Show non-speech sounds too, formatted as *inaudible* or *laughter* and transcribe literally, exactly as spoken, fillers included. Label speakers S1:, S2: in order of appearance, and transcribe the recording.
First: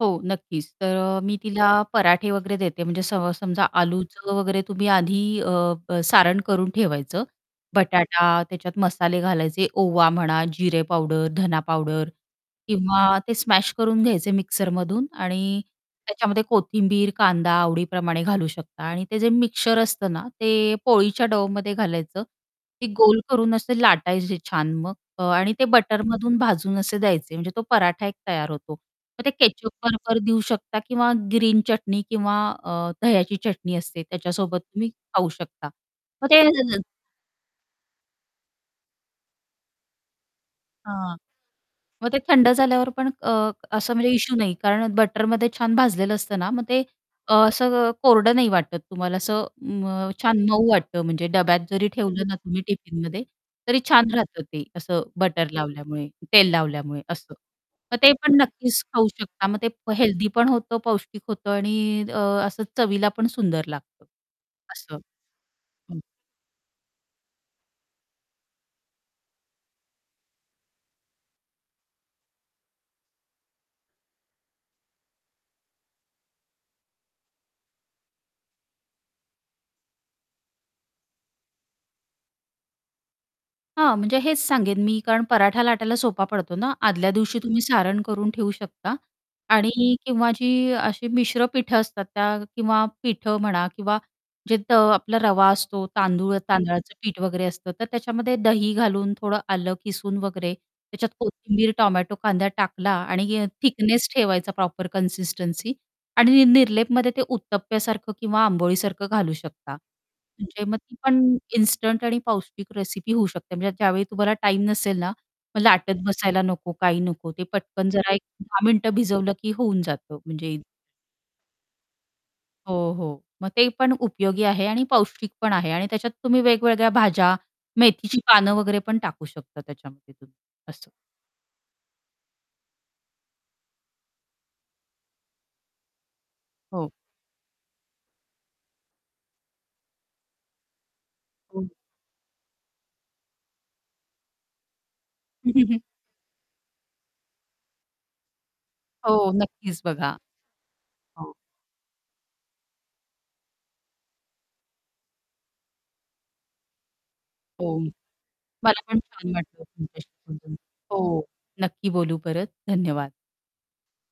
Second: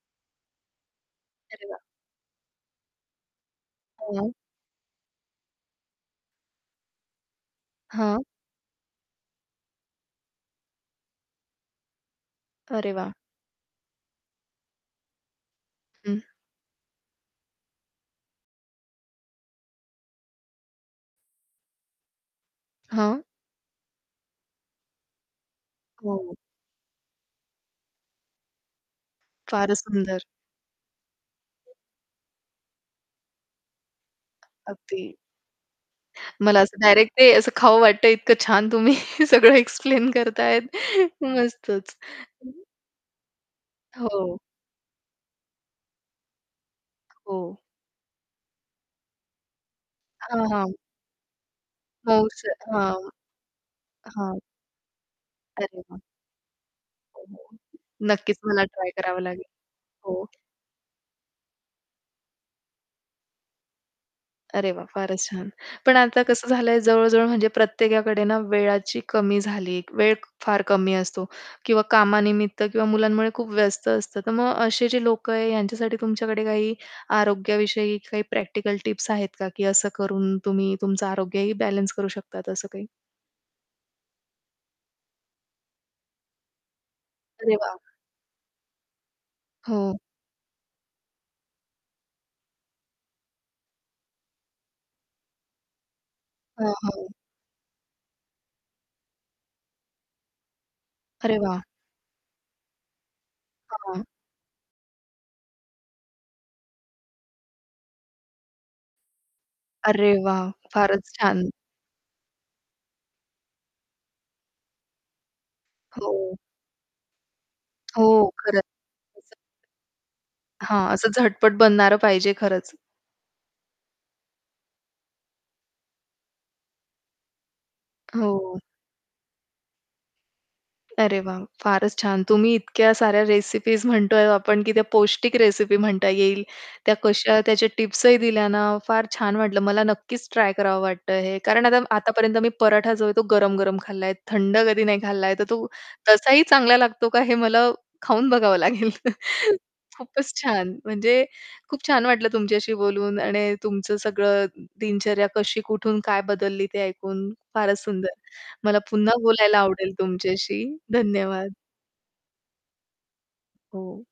S1: हो, नक्कीच तर अ, मी
S2: अरे
S1: तिला
S2: वाह!
S1: पराठे वगैरे देते, म्हणजे स समजा
S2: हं.
S1: आलूचं वगैरे तुम्ही आधी अ, सारण करून ठेवायचं.
S2: हां.
S1: बटाटा त्याच्यात मसाले घालायचे, ओवा म्हणा, जिरे पावडर, धना पावडर
S2: अरे वाह!
S1: किंवा ते स्मॅश करून घ्यायचे मिक्सरमधून आणि
S2: हं.
S1: त्याच्यामध्ये कोथिंबीर, कांदा आवडीप्रमाणे घालू शकता आणि ते जे मिक्सचर असतं ना, ते पोळीच्या डोवमध्ये घालायचं. ती गोल
S2: हां.
S1: करून असे लाटायचे छान मग आणि ते
S2: हो.
S1: बटरमधून भाजून असे द्यायचे म्हणजे तो पराठा एक तयार होतो. मग ते केचप
S2: फारचं
S1: बरोबर
S2: सुंदर.
S1: देऊ शकता किंवा ग्रीन चटणी किंवा अ, दह्याची चटणी असते, त्याच्यासोबत तुम्ही
S2: अगदी.
S1: खाऊ शकता. मग ते
S2: मला असं
S1: *unintelligible*
S2: डायरेक्ट असं खावं वाटत, इतकं छान तुम्ही सगळं एक्सप्लेन करत आहेत.
S1: हां,
S2: मस्तच.
S1: मग ते थंड
S2: *unintelligible*
S1: झाल्यावर पण अ, असं म्हणजे इश्यू
S2: हो.
S1: नाही कारण बटरमध्ये छान भाजलेलं असतं ना, मग ते अ,
S2: हो.
S1: असं कोरडं नाही वाटत तुम्हाला असं मग छान अ,
S2: हां,
S1: मऊ
S2: हां.
S1: वाटतं म्हणजे डब्यात जरी ठेवलं ना, तुम्ही
S2: *unintelligible* हां.
S1: टिफिनमध्ये तरी छान
S2: हां.
S1: राहतं ते असं बटर
S2: अरे वाह!
S1: लावल्यामुळे, तेल लावल्यामुळे असं.
S2: *unintelligible*
S1: मग ते पण
S2: नक्कीच मला
S1: नक्कीच
S2: ट्राय
S1: खाऊ
S2: करावं लागेल.
S1: शकता मग ते
S2: हो.
S1: हेल्थी पण होतं, पौष्टिक होतं आणि अ, असं चवीला पण सुंदर लागतं
S2: अरे वाह!
S1: असं.
S2: फारच छान पण
S1: हं.
S2: आता कसं झालं आहे, जवळ-जवळ म्हणजे प्रत्येकाकडे ना, वेळाची कमी झाली वेळ फार कमी असतो. किंवा कामानिमित्त किंवा मुलांमुळे खूप व्यस्त असतं. तर मग असे जे लोक आहे, यांच्यासाठी तुमच्याकडे काही आरोग्याविषयी काही प्रॅक्टिकल टिप्स आहेत का, की असं करून तुम्ही तुमचं आरोग्यही बॅलन्स करू शकतात असं काही?
S1: हां, म्हणजे हेच सांगेन, मी कारण पराठा लाटायला सोपा पडतो ना. आदल्या दिवशी
S2: अरे
S1: तुम्ही
S2: वाह!
S1: सारण करून ठेऊ शकता आणि
S2: हो.
S1: किंवा जी अशी मिश्र पिठं असतात, त्या किंवा पिठं म्हणा किंवा जे त आपला रवा असतो, तांदूळ
S2: हां,
S1: तांदळाचं
S2: हां.
S1: पीठ वगैरे असतं, तर त्याच्यामध्ये दही घालून, थोडं आलं खिसुन वगैरे त्याच्यात
S2: अरे वाह!
S1: कोथिंबीर, टोमॅटो, कांदा टाकला. आणि
S2: हां.
S1: थिकनेस ठेवायचा, प्रॉपर कन्सिस्टन्सी. आणि निरलेपमध्ये ते उत्तप्प्यासारखं किंवा आंबोळीसारखं घालू शकता.
S2: अरे वाह!
S1: म्हणजे मग ती
S2: फारच
S1: पण
S2: छान.
S1: इन्स्टंट आणि पौष्टिक रेसिपी होऊ शकते, म्हणजे ज्यावेळी तुम्हाला टाईम नसेल ना मग लाटत
S2: हो.
S1: बसायला नको, काही नको. ते पटकन जरा एक
S2: हो, खरंच.
S1: दहा मिनिटं भिजवलं,
S2: *unintelligible*
S1: की होऊन जातं म्हणजे
S2: हां, असं झटपट बनणारं पाहिजे खरंच.
S1: हो, हो. मग ते पण उपयोगी आहे आणि पौष्टिक पण आहे. आणि त्याच्यात तुम्ही वेगवेगळ्या भाज्या, मेथीची पानं
S2: हो.
S1: वगैरे पण टाकू शकता त्याच्यामध्ये तुम्ही असं.
S2: अरे वाह! फारच छान. तुम्ही इतक्या साऱ्या रेसिपीज म्हणतो आहे आपण, की त्या पौष्टिक रेसिपी म्हणता येईल.
S1: हो.
S2: त्या कशा त्याचे टिप्स ही दिल्या ना, फार छान वाटलं मला नक्कीच ट्राय करावं वाटतं हे. कारण
S1: हं.
S2: आता आतापर्यंत मी पराठा जो आहे तो गरम-गरम खाल्ला आहे थंड कधी नाही खाल्ला आहे. तर तो
S1: *chuckles*
S2: तसाही चांगला लागतो का हे मला खाऊन बघावं लागेल.
S1: हो नक्कीच बघा.
S2: खूपच छान, म्हणजे
S1: हो.
S2: खूप छान वाटलं तुमच्याशी बोलून. आणि तुमचं सगळं दिनचर्या कशी कुठून काय बदलली ते ऐकून,
S1: हो.
S2: फारच सुंदर. मला
S1: मला पण
S2: पुन्हा
S1: छान
S2: बोलायला
S1: वाटलं,
S2: आवडेल
S1: तुमच्याशी बोलून
S2: तुमच्याशी.
S1: हो.
S2: धन्यवाद.
S1: नक्की बोलू परत धन्यवाद.
S2: हो.